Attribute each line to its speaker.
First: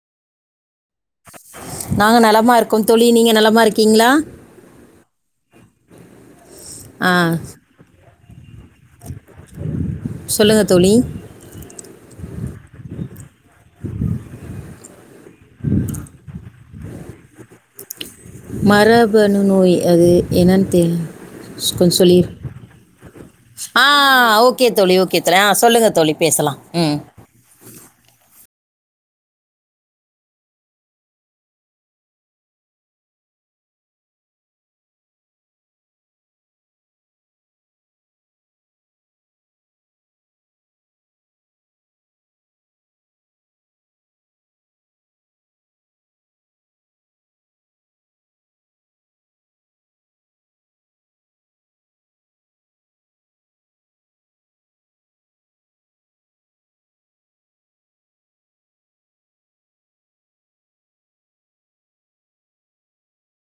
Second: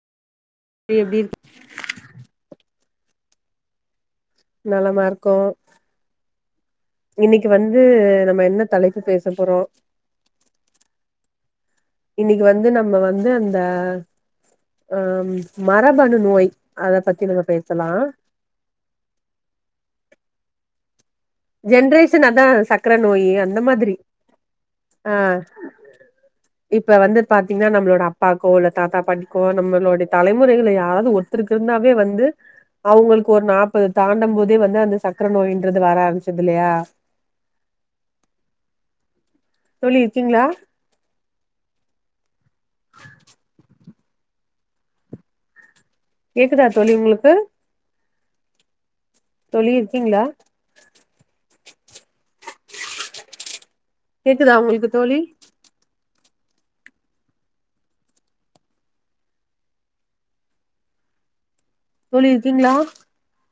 Speaker 1: நீ எப்டி இருக்
Speaker 2: நாங்க நலமா இருக்கோம் தோழி நீங்க நலமா இருக்கீங்களா?
Speaker 1: நலமா இருக்கோ
Speaker 2: ஆ
Speaker 1: இன்னைக்கு வந்து நம்ம என்ன தலைப்பு பேச போறோ
Speaker 2: சொல்லுங்கள் தோழி
Speaker 1: இன்னைக்கு வந்து நம்ம வந்து அந்த ஆ ம் மரபணு நோய் அத பத்தி நம்ம பேசலா
Speaker 2: மரபணு நோய் அது என்னன்னு தெரி கொஞ்ச சொல்லி
Speaker 1: ஜென்ரேஷன் அதா சக்கர நோயி அந்த
Speaker 2: ஆ
Speaker 1: மாதிரி
Speaker 2: ஓகே தோழி ஓகே தோழி ஆ சொல்லுங்க தோழி பேசலா
Speaker 1: இப்ப வந்து பாத்தீங்கன்னா நம்மளோட அப்பாக்கோ இல்ல தாத்தா பாட்டிக்கோ நம்மளோடைய தலைமுறைகளை யாராவது ஒருத்தருக்கு இருந்தாவே வந்து அவங்களுக்கு ஒரு நாப்பத தாண்டம் போதே வந்து அந்த சக்கர நோய்ன்றது வர ஆரம்பிச்சது இல்லையா தோழி இருக்கீங்களா? [inaudible] கேக்குதா தோழி உங்குளுக்கு? தோழி இருக்கீங்களா? கேக்குதா உங்களுக்கு தோழி? தோழி இருக்கீங்களா?